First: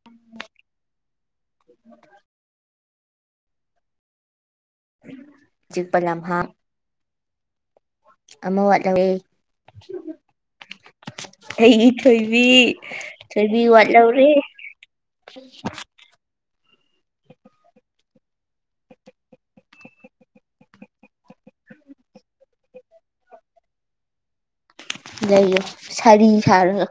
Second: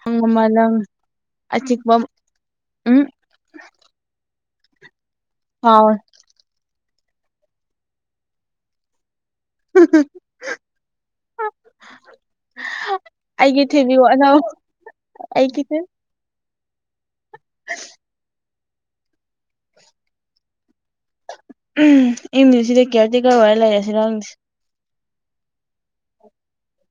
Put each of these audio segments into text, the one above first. ꯍꯨꯝ ꯑꯃ ꯅꯪ ꯑꯆꯤꯛꯄꯃ ꯎꯝ ꯐꯥꯎꯔꯦ ꯆꯤꯛꯄ ꯂꯝꯍꯥꯡ ꯑꯃꯥ ꯋꯥꯠꯂꯧꯋꯦ ꯑꯩꯒꯤ ꯊꯣꯏꯕꯤ ꯊꯣꯏꯕꯤ ꯑꯩꯒꯤ ꯊꯤꯕꯤꯌꯣ ꯋꯥꯠꯂꯧꯔ‌ꯦ ꯑꯅꯧꯕ ꯑꯩꯒꯤ ꯊꯤ ꯑꯝ ꯏꯪꯅ ꯁꯤꯗ ꯀꯦꯌꯥꯔ ꯇꯦꯀꯔ ꯑꯣꯏꯔ ꯂꯩꯔꯁꯤꯔ ꯈꯡꯗꯦ ꯂꯩꯌꯣ ꯁꯥꯔꯤ ꯁꯥꯔꯒꯥ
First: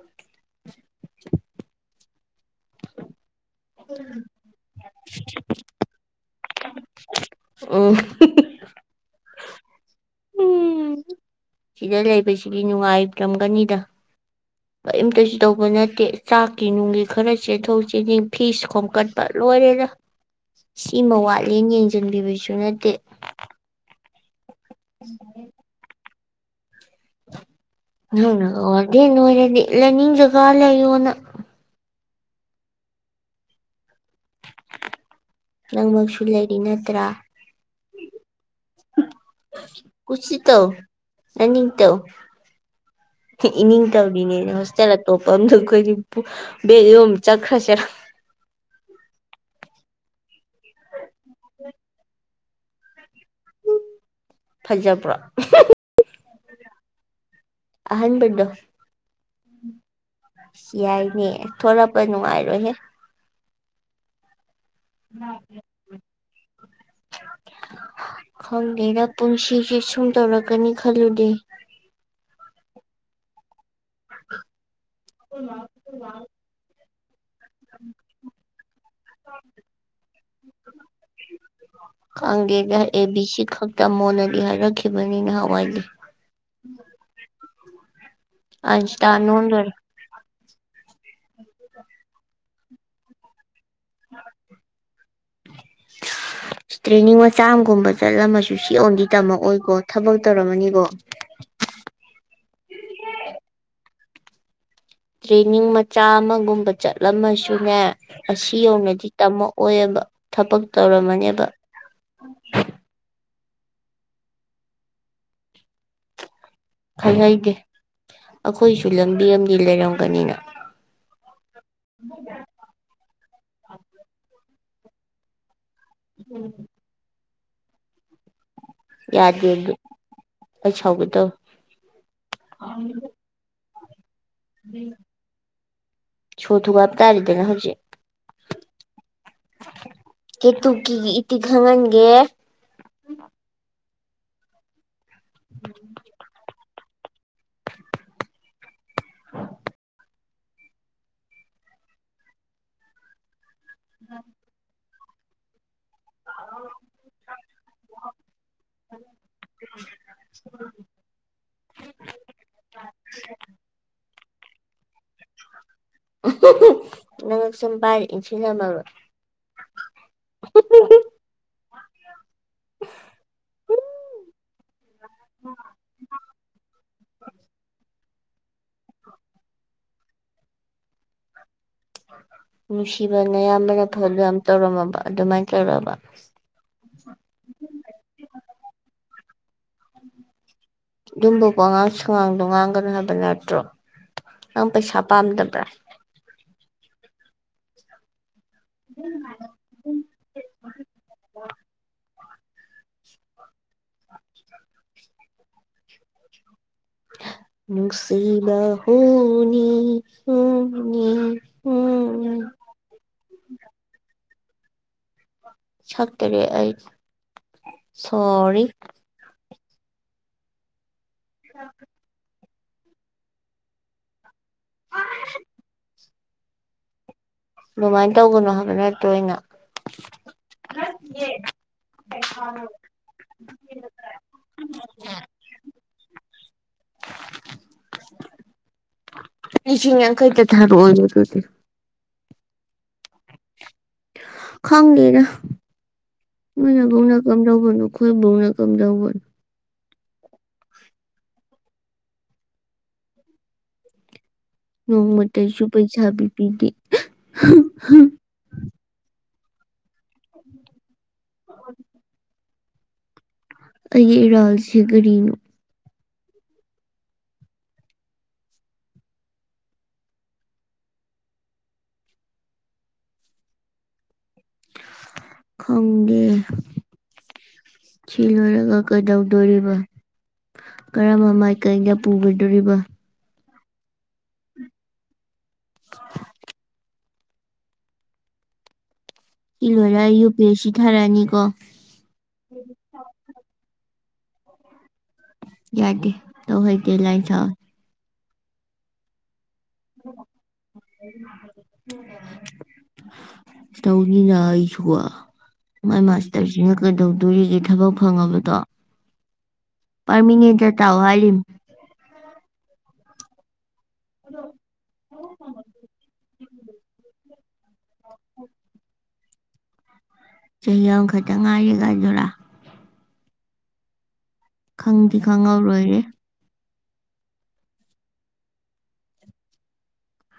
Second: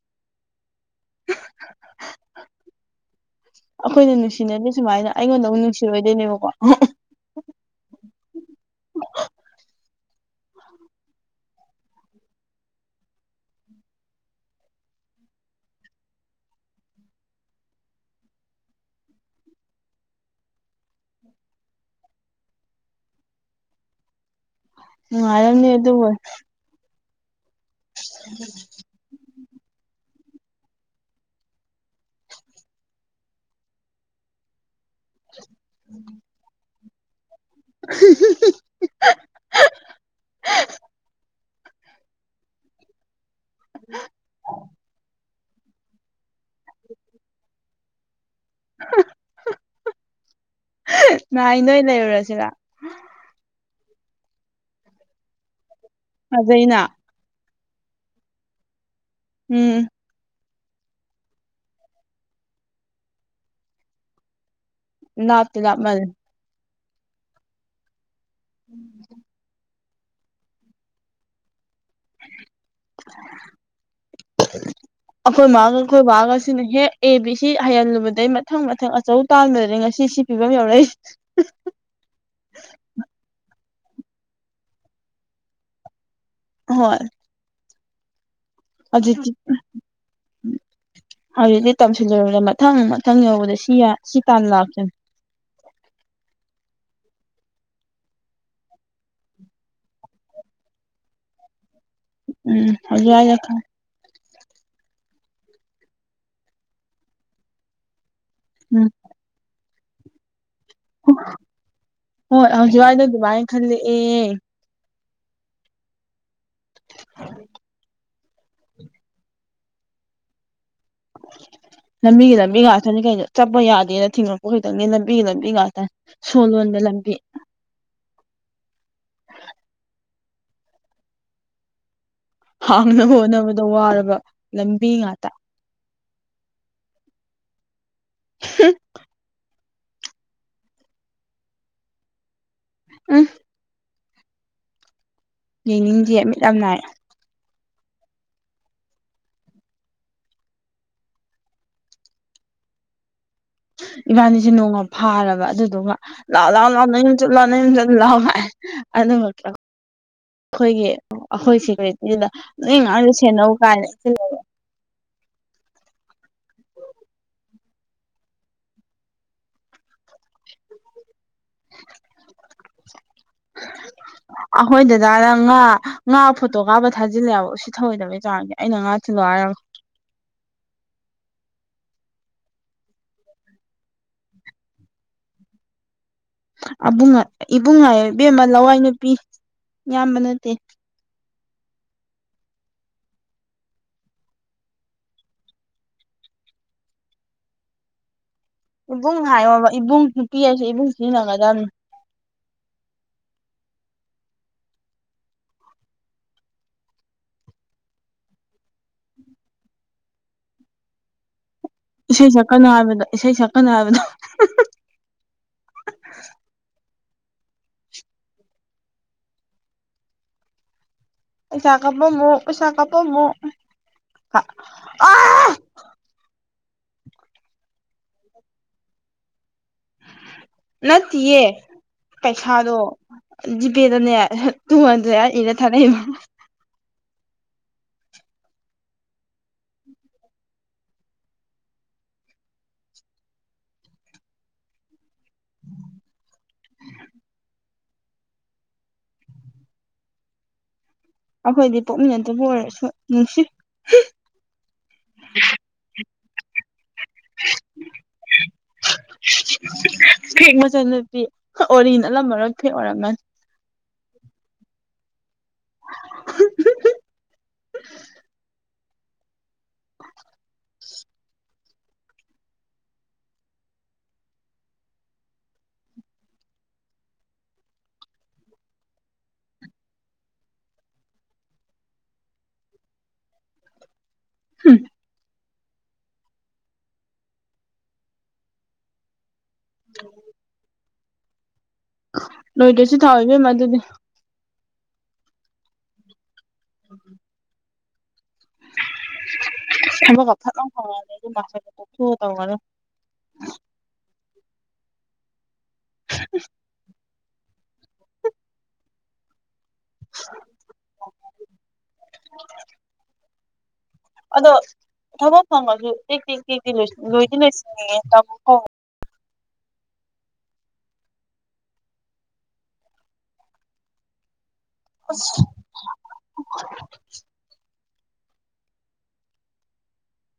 ꯑꯩꯈꯣꯏꯅ ꯅꯨꯡꯁꯤꯅꯗꯦ ꯁꯨꯃꯥꯏꯅ ꯑꯩꯉꯣꯟꯗꯥ ꯑꯃꯨꯛ ꯅꯨꯡꯁꯤꯔꯣꯏꯗꯣꯏꯅꯦꯕꯀꯣ ꯑꯣ ꯎꯝ ꯁꯤꯗ ꯂꯩꯕꯁꯤꯗꯤ ꯅꯨꯡꯉꯥꯏꯔꯝꯒꯥꯅꯤꯗꯥ ꯀꯔꯤꯝꯇꯁꯨ ꯇꯧꯕ ꯅꯠꯇꯦ ꯆꯥꯛꯀꯤ ꯅꯨꯡꯒꯤ ꯈꯔ ꯆꯦꯟꯊꯧ ꯆꯦꯁꯤꯟ ꯐꯤꯁ ꯈꯣꯝꯀꯠ ꯂꯣꯏꯔꯦꯗꯥ ꯁꯤꯃ ꯋꯥꯠꯂꯦꯅ ꯌꯦꯡꯁꯤꯟꯕꯤꯕꯁꯨ ꯅꯠꯇꯦ ꯅꯨꯡꯉꯥꯏꯔꯝꯅꯤ ꯑꯗꯨ ꯍꯣꯏ ꯅꯪꯅꯒꯥ ꯋꯥꯔꯗꯦꯟ ꯑꯣꯏꯔꯗꯤ ꯂꯩꯅꯤꯡ ꯖꯥꯒꯥ ꯂꯩꯌꯣꯅ ꯅꯪꯃꯛꯁꯨ ꯂꯩꯔꯤ ꯅꯠꯇ꯭ꯔꯥ [unintelligible] ꯀꯨꯁꯤ ꯇꯧ ꯅꯅꯤꯡ ꯇꯧ ꯏꯅꯤꯡ ꯇꯩꯔꯤꯅꯦ ꯍ‌ꯣꯁꯇ‌ꯦꯜ ꯑꯇꯣꯞ [unintelligible] ꯕꯦꯛ ꯌꯣꯝ ꯆꯠꯈ꯭ꯔꯥꯁꯦꯔ ꯅꯥꯏ ꯅꯣꯏ ꯂꯩꯔꯨꯔꯖꯤꯔ ꯐꯖꯕ꯭ꯔꯣ ꯐꯖꯩꯩꯅ ꯑꯍꯟꯕꯗ‌ꯣ ꯎꯝ ꯌꯥꯏꯅꯦ ꯊꯣꯂꯛꯄ ꯅꯨꯡꯉꯥꯏꯔꯣꯏꯍꯦ ꯂꯥꯞꯇꯤ ꯂꯥꯞꯃꯜꯂꯦ ꯈꯪꯗꯦꯗ ꯄꯨꯟꯁꯤꯁꯦ ꯁꯨꯝ ꯇꯧꯔꯛꯀꯅꯤ ꯈꯜꯂꯨꯗꯦ ꯑꯩꯈꯣꯏ ꯃꯥꯒ ꯑꯩꯈꯣꯏ ꯕꯥꯒ ꯁꯤꯅ ꯌꯦꯛ__ ꯑꯦ ꯕꯤ ꯁꯤ ꯍꯩꯍꯜꯂꯨꯕꯗꯩ ꯃꯊꯪ ꯃꯊꯪ ꯑꯆꯧ ꯇꯥꯟꯕꯗꯗꯤ ꯉꯁꯤ ꯁꯤ ꯄꯤꯕꯝ ꯌꯧꯔꯛꯏꯁꯦ__ [unintelligible] ꯈꯪꯒꯦꯗ ꯑꯦ ꯕꯤ ꯁꯤ ꯈꯛ ꯇꯝꯃꯣꯅꯗꯤ ꯍꯥꯏꯔꯛꯈꯤꯕꯅꯤ ꯅꯍꯥꯟꯋꯥꯏꯗꯤ ꯍꯣꯏ ꯑꯥꯏꯟꯁꯇꯥꯏꯟ ꯑꯗꯨꯇꯤ__ ꯑꯣꯟꯗꯣꯔꯦ [unintelligible] ꯍꯧꯖꯤꯛꯇꯤ ꯇꯝꯁꯤꯜꯂꯨꯔꯗ ꯃꯊꯪ ꯃꯊꯪ ꯌꯧꯕꯗ ꯁꯤ ꯁꯤ ꯇꯥꯟ ꯂꯥꯛꯄꯅꯦ [unintelligible] ꯇ꯭ꯔꯦꯅꯤꯡ ꯃꯆꯥ ꯑꯝꯒꯨꯝꯕ ꯆꯠꯂꯝꯃꯁꯨ ꯁꯤ ꯌꯧꯅꯗꯤ ꯇꯝꯃꯛꯑꯣꯏꯀꯣ ꯊꯕꯛ ꯇꯧꯔꯝꯃꯅꯤꯀꯣ ꯎꯝ ꯍꯧꯖꯤꯛ ꯋꯥꯏꯗ ꯈꯪꯉꯦ ꯇ꯭ꯔꯦꯅꯤꯡ ꯃꯆꯥ ꯑꯃꯒꯨꯝꯕ ꯆꯠꯂꯝꯃꯁꯨꯅꯦ ꯑꯁꯤ ꯎꯝ ꯌꯧꯅꯗꯤ ꯇꯝꯃꯛ ꯑꯣꯏꯌꯦꯕ ꯊꯕꯛ ꯇꯧꯔꯝꯃꯅꯦꯕ ꯍꯣꯏ ꯍꯧꯖꯤꯛꯋꯥꯏꯗ ꯑꯗꯨꯃꯥꯏꯅ ꯈꯜꯂꯛ ꯑꯦ ꯈꯜꯍꯩꯗꯦ ꯑꯩꯈꯣꯏꯁꯨ ꯂꯝꯕꯤ ꯑꯃꯗꯤ ꯂꯩꯔꯝꯒꯅꯤꯅ ꯂꯝꯕꯤꯒꯤ ꯂꯝꯕꯤ ꯉꯥꯛꯇꯅꯤ ꯀꯩꯅꯣ ꯆꯠꯄ ꯌꯥꯗꯦꯅ ꯊꯤꯉꯛꯄ ꯈꯛꯇꯪꯅꯦ ꯂꯝꯕꯤꯒꯤ ꯂꯝꯕꯤ ꯉꯥꯛꯇꯅꯤ ꯁꯣꯂꯣꯟꯕ ꯂꯝꯕꯤ ꯌꯥꯗꯦ ꯑꯗꯨ ꯑꯩ ꯁꯥꯎꯒꯦ ꯇꯧꯋꯦ ꯍꯥꯡꯅꯕ ꯍꯣꯠꯅꯕꯗ ꯋꯥꯔꯕ ꯂꯝꯕꯤ ꯉꯥꯛꯇ ꯁꯣ ꯊꯨꯒꯥꯏꯕ ꯇꯥꯔꯦꯗꯅ ꯍꯧꯖꯤꯛ [unintelligible] ꯀꯦꯇꯨꯀꯤꯒꯤ ꯏꯇꯤꯛ ꯈꯪꯍꯟꯒꯦ ꯎꯝꯍ ꯌꯦꯡꯅꯤꯡꯗꯤꯌꯦ ꯃꯤꯠ ꯌꯥꯝ ꯅꯥꯏꯌꯦ [unintelligible] ꯏꯕꯥꯅꯤꯁꯦ ꯅꯣꯡꯃ ꯐꯥꯔꯕ ꯑꯗꯨꯗꯨꯒ ꯂꯥꯎ ꯂꯥꯎ ꯂꯥꯎꯑꯣ ꯅꯌꯨꯝ ꯆꯠꯂꯨ ꯂꯥꯎ ꯅꯌꯨꯝ ꯆꯠꯂꯨ ꯂꯥꯎ ꯀꯥꯏꯅ ꯑꯗꯨꯒ__ ꯑꯩꯈꯣꯏꯒꯤ ꯑꯩꯈꯣꯏ ꯁꯦꯀ꯭ꯌꯨꯔꯤꯇꯤꯗꯨꯗ ꯅꯣꯏ ꯑꯉꯥꯡꯖꯦ ꯁꯦꯟꯅꯧ ꯀꯥꯟ ꯁꯤꯂꯕ__ [unintelligible] ꯅꯉꯛꯁꯝ ꯄꯥꯏꯔꯒ ꯏꯟꯁꯤꯟꯂꯝꯃꯕ [unintelligible] [unintelligible] ꯑꯩꯈꯣꯏ ꯗꯗꯥꯅ ꯉꯥ ꯉꯥ ꯐꯣꯇꯣ ꯀꯥꯞꯕ ꯊꯥꯖꯤꯜꯂꯦꯕ ꯍꯥꯏꯕ ꯎꯁꯤ__ ꯎꯁꯤꯠ ꯊꯑꯣꯏꯗꯕꯩ ꯆꯥꯡꯁꯦ ꯑꯩꯅ ꯉꯥ ꯊꯤꯜꯂꯛꯑꯣ ꯍꯥꯏꯔꯒꯦ ꯅꯨꯡꯁꯤꯕ ꯑꯌꯥꯝꯕꯅ [unintelligible] ꯌꯥꯝ ꯇꯧꯔꯝꯃꯕ ꯑꯗꯨꯃꯥꯏꯅ ꯇꯧꯔꯛꯑꯕ ꯑꯕꯨꯡꯉ ꯏꯕꯨꯡ ꯍꯥꯏꯌꯣ ꯏꯕꯦꯝꯃ ꯂꯋꯥꯏ ꯅꯨꯨꯄꯤ ꯏꯌꯥꯝꯕ ꯅꯠꯇꯦ ꯑꯗꯨꯨꯝꯕ ꯋꯥꯉꯥꯡ ꯁꯉꯥꯡꯗꯣ ꯉꯥꯡꯒꯅꯤ ꯍꯥꯏꯕ ꯅꯠꯇ꯭ꯔꯣ ꯅꯪ ꯄꯩꯁꯥ ꯄꯥꯝꯗꯕ꯭ꯔꯣ ꯏꯕꯨꯡ ꯍꯥꯏꯌꯣꯕ ꯏꯕꯨꯡ ꯅꯨꯄꯤ ꯍꯥꯏꯁꯦ ꯏꯕꯨꯡ ꯁꯤꯖꯤꯟꯅꯒꯗꯕꯅꯤ ꯅꯨꯡꯁꯤꯕ ꯍꯨꯅꯤ ꯍꯨꯅꯤ ꯏꯁꯩ ꯍꯨꯅꯤ ꯁꯛꯀꯅꯣ ꯍꯥꯏꯕꯗꯣ ꯏꯁꯩ ꯁꯛꯀꯅꯣ ꯍꯥꯏꯕꯗꯣ [unintelligible] ꯁꯛꯇꯔꯦ ꯑꯩ ꯁꯣꯔꯤ ꯄꯩꯁꯥ ꯀꯥꯞꯄꯝꯃꯣ ꯄꯩꯁꯥ ꯀꯥꯞꯄꯝꯃꯣ [unintelligible] ꯑꯗꯨꯃꯥꯏꯟ ꯇꯧꯒꯅꯣ ꯍꯥꯏꯕ ꯅꯠꯇ꯭ꯔꯣꯅ ꯑꯩꯅ ꯅꯠꯇꯤꯌꯦ ꯄꯩꯁꯥꯗꯣ ꯖꯤꯄꯦꯗꯅꯦ ꯇꯨꯍꯟꯗ꯭ꯔꯦꯠꯗ ꯍꯥꯏꯔ ꯏꯔ ꯊꯥꯔꯛꯏꯕ ꯂꯤꯁꯤꯡ ꯌꯥꯡꯈꯩꯇ ꯊꯥꯔꯛ ꯑꯣꯌꯣ ꯑꯗꯨꯗꯤ ꯈꯪꯗꯦꯗ ꯅꯣꯏ ꯑꯗꯨꯅ ꯀꯝꯗꯧꯕꯅꯣ ꯈꯣꯏ ꯕꯣꯛꯅ ꯀꯝꯗꯧꯕꯅꯣ ꯑꯩꯈꯣꯏꯗꯤ ꯄꯣꯛꯃꯤꯟꯅꯗꯕ ꯑꯣꯏꯔꯁꯨ ꯅꯨꯡꯁꯤ [unintelligible] ꯅꯣꯡꯃꯇꯁꯨ ꯄꯩꯁꯥ ꯄꯤꯕꯤꯗꯦ [unintelligible] [unintelligible] ꯐꯦꯛ ꯃꯆꯟ ꯅꯨꯨꯄꯤ ꯑꯣꯔꯤ ꯅꯠꯂꯝꯃꯔꯣꯏ ꯐꯦꯛ ꯑꯣꯏꯔꯝꯃꯅꯤ ꯑꯩꯒꯤ ꯏꯔꯥꯜꯁꯤ ꯀꯔꯤꯅꯣ [unintelligible] [unintelligible] ꯈꯪꯗꯦ ꯆꯤꯂꯔꯒ ꯀꯗꯩꯗꯧꯔꯤꯕ ꯀꯔ ꯃꯥꯏꯀꯩꯒ ꯄꯨꯒꯗꯣꯔꯤꯕꯣ ꯍꯝ ꯏ ꯂꯣꯏꯔ ꯌꯨ ꯄꯤ ꯑꯦꯁ ꯁꯤ ꯊꯥꯔꯛꯑꯅꯤ ꯀꯣ ꯅꯣꯏꯗꯣꯏꯁꯨ ꯊꯥꯎꯕꯦꯝꯃ ꯑꯗꯨꯗꯤ ꯌꯥꯗꯦ ꯇꯧ ꯍꯩꯗꯦ ꯂꯥꯏ ꯁꯥ ꯁ ꯀꯊ ꯇ ꯈꯉ ꯀꯊ ꯇꯔꯣ ꯇꯧꯅꯤꯅ ꯑꯩꯁꯨꯀ ꯃꯥꯏ ꯃꯥꯁꯇꯔꯁꯤꯅ ꯀꯩꯗꯧꯗꯣꯔꯤꯒꯦ ꯊꯕꯛ ꯐꯪꯉꯕꯗꯣ ꯄꯥꯔꯃꯤꯉꯦꯗ ꯇꯥꯛꯑꯣ ꯍꯥꯏꯔꯤ ꯑꯗꯣ ꯊꯕꯛ ꯐꯪꯉꯁꯨ ꯇꯦꯛꯛꯇꯦꯛ ꯇꯦꯛꯇꯤ ꯂꯣꯏꯗꯤ ꯂꯣꯏꯁꯤꯟꯅꯤꯡꯉꯦ ꯇꯥꯃꯣꯣ ꯆꯍꯤ ꯑꯃꯈꯛꯇ ꯉꯥꯏꯔꯦꯒꯗꯨꯔꯥ ꯈꯪꯗꯤ ꯈꯪꯍꯧꯔꯣꯏꯔꯦ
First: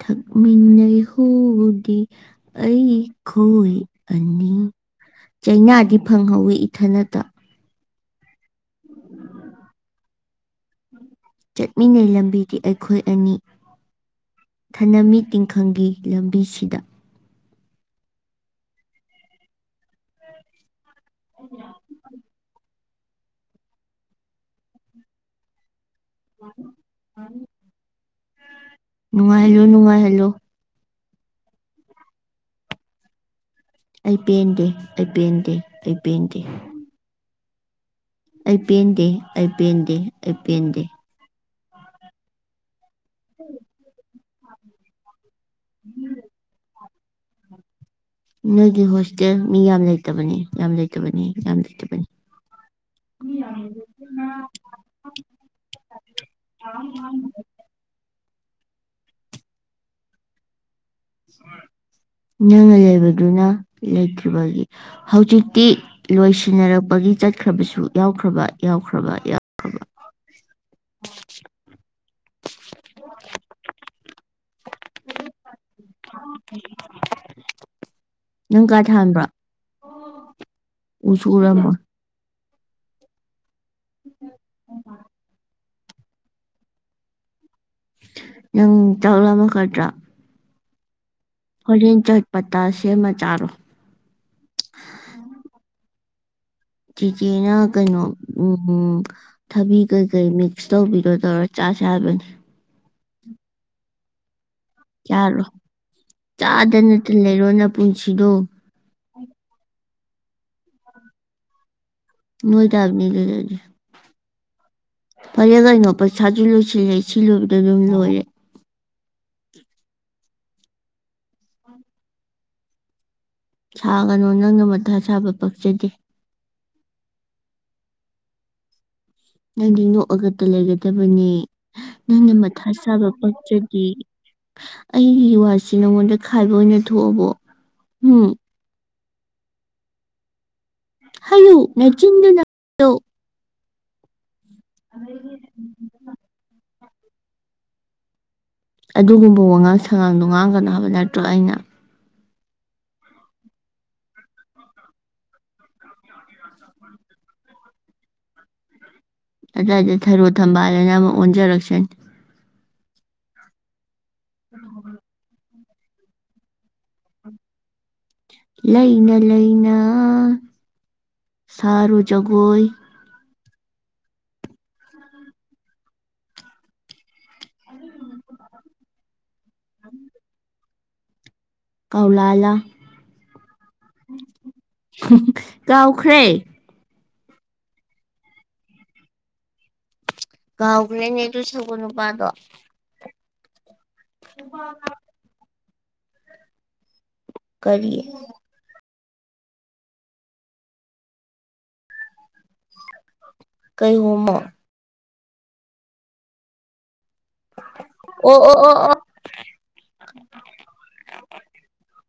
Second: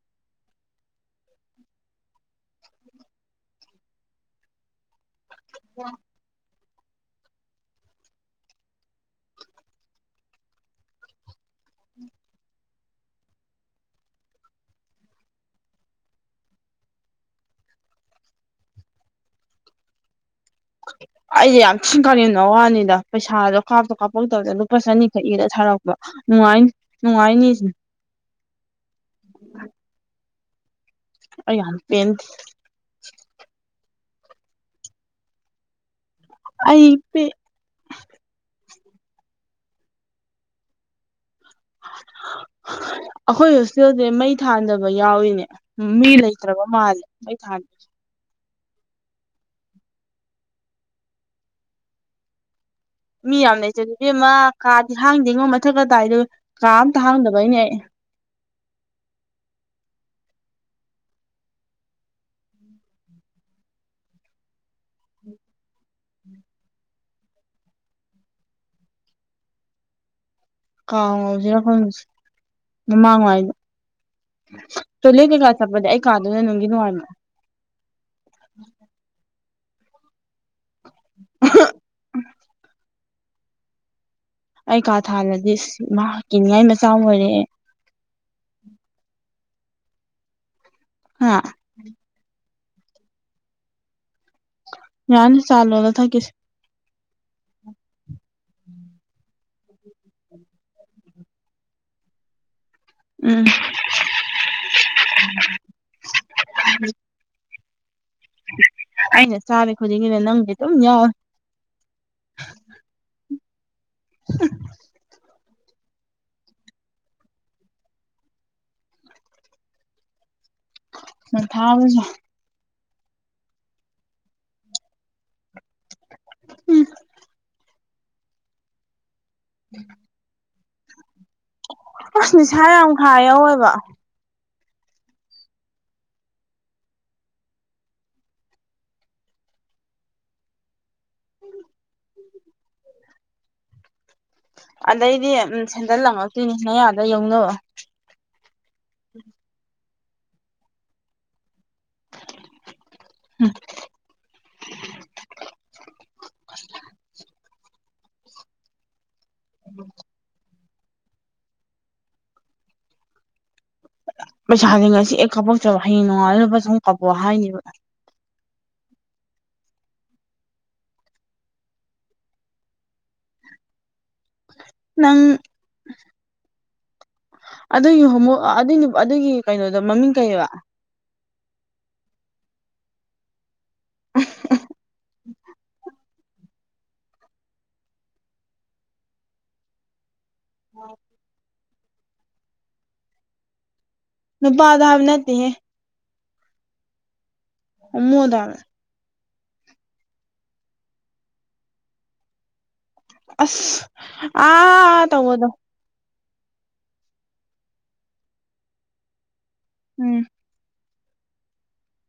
ꯊꯛꯃꯤꯟꯅꯩ ꯍꯨꯎꯗꯤ ꯑꯩ ꯈꯣꯏ ꯑꯅꯤ ꯆꯩꯅꯥꯗꯤ ꯐꯪꯍꯧꯋꯤ ꯏꯊ ꯅꯇ ꯆꯠꯃꯤꯟꯅꯩ ꯂꯝꯕꯤꯗꯤ ꯑꯩꯈꯣꯏ ꯑꯅꯤ ꯊꯅꯃꯤ ꯇꯤꯡꯈꯪꯒꯤ ꯂꯝꯕꯤꯁꯤꯗ ꯑꯩꯗꯤꯦ ꯌꯥꯝ ꯊꯤꯅ ꯀꯥꯉꯅꯣ ꯋꯥꯅꯤꯗ ꯄꯩꯁꯥꯗꯣ ꯀꯥꯞꯇꯣ ꯀꯥꯞꯄꯧꯗꯕꯗ ꯂꯨꯄꯥ ꯆꯅꯤꯈꯛꯗ ꯁꯥꯔꯛꯄ ꯅꯨꯡꯉꯥꯏ ꯅꯨꯡꯉꯥꯏꯅꯤ ꯁꯤꯅꯤ ꯅꯅꯨꯡꯉ ꯍꯜꯂꯣ ꯅꯅꯨꯡꯉ ꯍꯜꯂꯣ ꯑ ꯌꯥꯝ ꯄꯦꯟꯗꯦ ꯑꯩ ꯄꯦꯟꯗꯦ ꯑꯩ ꯄꯦꯟꯗꯦ ꯑꯩ ꯄꯦꯟꯗꯦ ꯑꯩ ꯄ ꯑꯩ ꯄꯦꯟꯗꯦ ꯑꯩ ꯄꯦꯟꯗꯦ ꯑꯩ ꯄꯦꯟꯗꯦ ꯑꯩꯈꯣꯏ ꯍꯣꯁꯇꯦꯜꯁꯦ ꯃꯩ ꯊꯥꯟꯗꯕ ꯌꯥꯎꯏꯅꯦ ꯃꯤ ꯂꯩ ꯇꯥꯕ ꯃꯥꯜꯦ ꯊꯥꯦ ꯅꯣꯏꯒꯤ ꯍꯣꯁꯇꯦꯜ ꯃꯤ ꯌꯥꯝ ꯂꯩꯇꯕꯅꯤ ꯌꯥꯝ ꯂꯩꯇꯕꯅꯤ ꯌꯥꯝ ꯂꯩꯇꯕꯅꯤ ꯃꯤ ꯌꯥꯝ ꯂꯩꯇꯗ ꯏꯃ ꯀꯥꯗꯤ ꯍꯥꯡꯗꯦꯉꯣ ꯃꯊꯛꯀ ꯇꯥꯏꯗ ꯀꯥ ꯑꯝꯇ ꯍꯥꯡꯗꯕꯩꯅꯦ ꯑꯩ ꯅꯪꯅ ꯌꯕꯗꯨꯅ ꯂꯩꯇꯔꯤꯕꯒꯤ ꯍꯧꯖꯤꯛꯇꯤ ꯂꯣꯏꯁꯤꯟꯅꯔꯛꯄꯒꯤ ꯆꯠꯈ꯭ꯔꯕꯁꯨ ꯌꯥꯎꯈ꯭ꯔꯕ ꯌꯥꯎꯈ꯭ꯔꯕ ꯌꯥꯎ ꯀꯥꯡꯉꯧꯁꯤꯔꯈꯣꯏ ꯃꯃꯥꯡꯉꯏꯗ ꯆꯂꯦ ꯀꯩꯀꯥ ꯆꯠꯄꯗ ꯑꯩ ꯀꯥꯗꯅ ꯅꯪꯒꯤ ꯅꯨꯡꯉꯥꯏꯕ ꯅꯪ ꯀꯥ ꯊꯥꯟꯕ꯭ꯔ ꯎꯁꯨ ꯎꯔꯝꯃꯣ ꯎꯝ ꯑꯩ ꯀꯥ ꯊꯥꯜꯂꯗꯤ ꯃꯍꯥꯛꯀꯤ ꯀꯤꯅꯤꯡꯉꯥꯏ ꯃꯆꯥ ꯑꯣꯏꯔꯦꯑꯦ ꯅꯪ ꯆꯥꯛꯂꯝꯃꯒꯗ꯭ꯔꯥ ꯍꯥ ꯍꯣꯔꯦꯟ ꯆꯠ ꯄꯇꯥ ꯁꯦꯝꯃ ꯆꯥꯔꯣ ꯌꯥꯅꯤ ꯆꯥ ꯂꯣꯜꯂ ꯊꯛꯀꯦꯁꯦ ꯆꯤꯆꯦꯅ ꯀꯩꯅꯣ ꯎꯝ ꯊꯕꯤ ꯀꯩ ꯀꯩ ꯃꯤꯛꯁ ꯇꯧꯕꯤꯔꯣꯗꯧꯔ ꯆꯥꯁꯦ ꯍꯥꯏꯕꯅꯤ ꯎꯝ ꯆꯥꯔꯣ ꯆꯥꯗ ꯅꯠꯇꯅ ꯂꯩꯔꯣ ꯅ ꯄꯨꯟꯁꯤꯗꯣ ꯑꯩꯅ ꯆꯥꯔꯦ ꯈꯨꯗꯤꯡꯒꯤꯅ ꯅꯪꯗꯤꯦ ꯑꯗꯨꯝ ꯌꯥꯎꯋꯦ ꯃꯣꯏ ꯇꯥꯕꯅꯤ ꯂꯩꯗꯗꯤ ꯎꯝ ꯐꯔꯦ ꯀꯩꯅꯣ ꯄꯩꯁꯥꯁꯨ ꯂꯣꯏꯁꯤꯜꯂꯦ ꯁꯤ ꯂꯣꯏꯕꯗ ꯑꯗꯨꯝ ꯂꯣꯏꯔꯦ ꯃꯊꯥꯕꯨ ꯁꯥꯏ ꯁꯥꯒꯅꯨ ꯅꯪꯅ ꯃꯊꯥ ꯁꯥꯕ ꯄꯛꯆꯗꯦ ꯎꯝ ꯅꯪꯗꯤ ꯅꯣꯛꯑꯒꯛꯇ ꯂꯩꯒꯗꯕꯅꯦ ꯅꯪꯅ ꯑꯁ ꯅꯤꯁꯥ ꯃꯊꯥ ꯌꯥꯝ ꯁꯥꯥꯕ ꯈꯥ ꯌꯥꯎꯋꯦꯕ ꯄꯣꯛꯆꯕꯤ ꯑꯩꯒꯤ ꯋꯥꯁꯤ ꯅꯉꯣꯟꯗ ꯈꯥꯏꯕ ꯑꯣꯏꯅ ꯊꯣꯛꯑꯕꯣ ꯎꯝ ꯍꯜꯂꯨ ꯅꯆꯤꯟꯗꯨꯅ ꯑꯗꯩꯗꯤ ꯁꯦꯟꯗꯜ ꯂꯪꯉꯛꯇꯣꯏꯅꯤ ꯅꯌꯥꯗ ꯌꯧꯅꯣ ꯑꯗꯨꯒꯨꯝꯕ ꯋꯥꯉꯥꯡ ꯁꯉꯥꯡꯗꯣ ꯉꯥꯡꯒꯅꯣ ꯍꯥꯏꯕ ꯅꯠꯇ꯭ꯔꯣ ꯑꯩꯅ ꯎꯝ ꯀꯁ ꯑꯗꯨꯏꯗ ꯊꯔꯣ ꯊꯝꯕꯥꯜꯗꯅ ꯑꯃꯨꯛ ꯑꯣꯟꯖꯔꯛꯁꯅꯤ ꯄꯩꯁꯥꯥꯁꯦ ꯉꯁꯤ ꯑꯦ ꯀꯥꯄꯣꯛꯆꯕ ꯍꯌꯦꯡ ꯅꯣꯡꯉꯥꯂ ꯂ ꯄ ꯆꯪ ꯀꯥꯄ ꯍꯥꯏꯅꯦꯕ ꯂꯩꯅ ꯂꯩꯅ ꯁꯥꯔꯨ ꯖꯒꯣꯏ ꯅꯪ ꯑꯗꯨꯒꯤ ꯍꯣꯡꯃ ꯑꯗꯨꯏꯅꯤ ꯑꯗꯨꯒꯤ ꯀꯩꯅꯣꯗꯣ ꯃꯃꯤꯡ ꯀꯩꯕ ꯀꯧꯂꯥꯂꯥ ꯀꯥꯎꯈ꯭ꯔꯦ ꯀꯥꯎꯈ꯭ꯔꯦꯅꯦ ꯑꯗꯨ ꯁꯒꯣꯜ ꯅꯨꯄꯥꯗꯣ ꯅꯄꯥꯕꯥꯗꯥꯕꯅꯗꯤꯦ ꯀꯔꯤ ꯑꯣꯃꯗꯥꯡ ꯑꯁ ꯀꯩ ꯍꯣꯃꯣ ꯑ ꯇꯉꯗꯣ ꯑꯣ ꯑꯣ ꯑꯣ ꯑꯣ ꯎꯝ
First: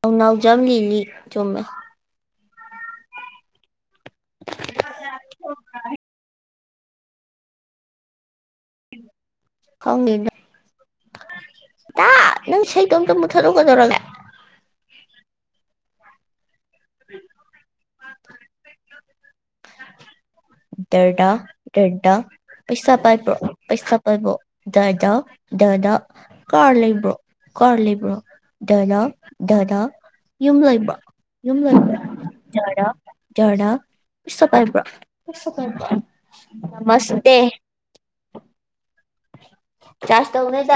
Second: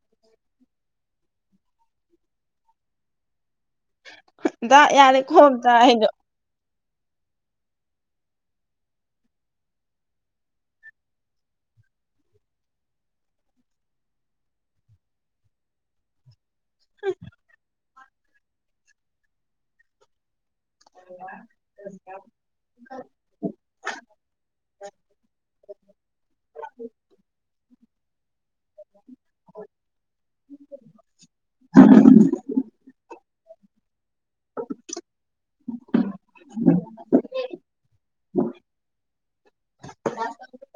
ꯊꯧꯅꯥꯎꯖꯝ ꯂꯤꯂꯤ ꯆꯨꯝꯃꯦ ꯗ ꯌꯥꯔꯛ ꯍꯣꯗ ꯍꯥꯏꯣ ꯀꯉꯅ ꯇ ꯅꯪ ꯁꯇꯝꯇ ꯃꯨꯊꯗꯒꯗꯧꯔꯒ [inaudible] ꯗꯦꯔꯗꯥ ꯗꯔꯗꯥ ꯄꯩꯁꯥ ꯄꯥꯏꯕ꯭ꯔꯣ ꯄꯩꯁꯥ ꯄꯥꯏꯕ ꯗꯗꯥ ꯗꯗꯥ ꯀꯔ ꯂꯩꯕ꯭ꯔꯣ ꯀꯔ ꯂꯩꯕ꯭ꯔꯣ ꯗꯙꯗꯥ ꯗꯗꯥ ꯌꯨꯝ ꯂꯩꯕ ꯌꯨꯝ ꯂꯩꯕ ꯗꯔ ꯕ꯭ꯔꯣꯁꯦ ꯎ ꯆꯥꯔꯖ ꯇꯧꯅꯤꯗ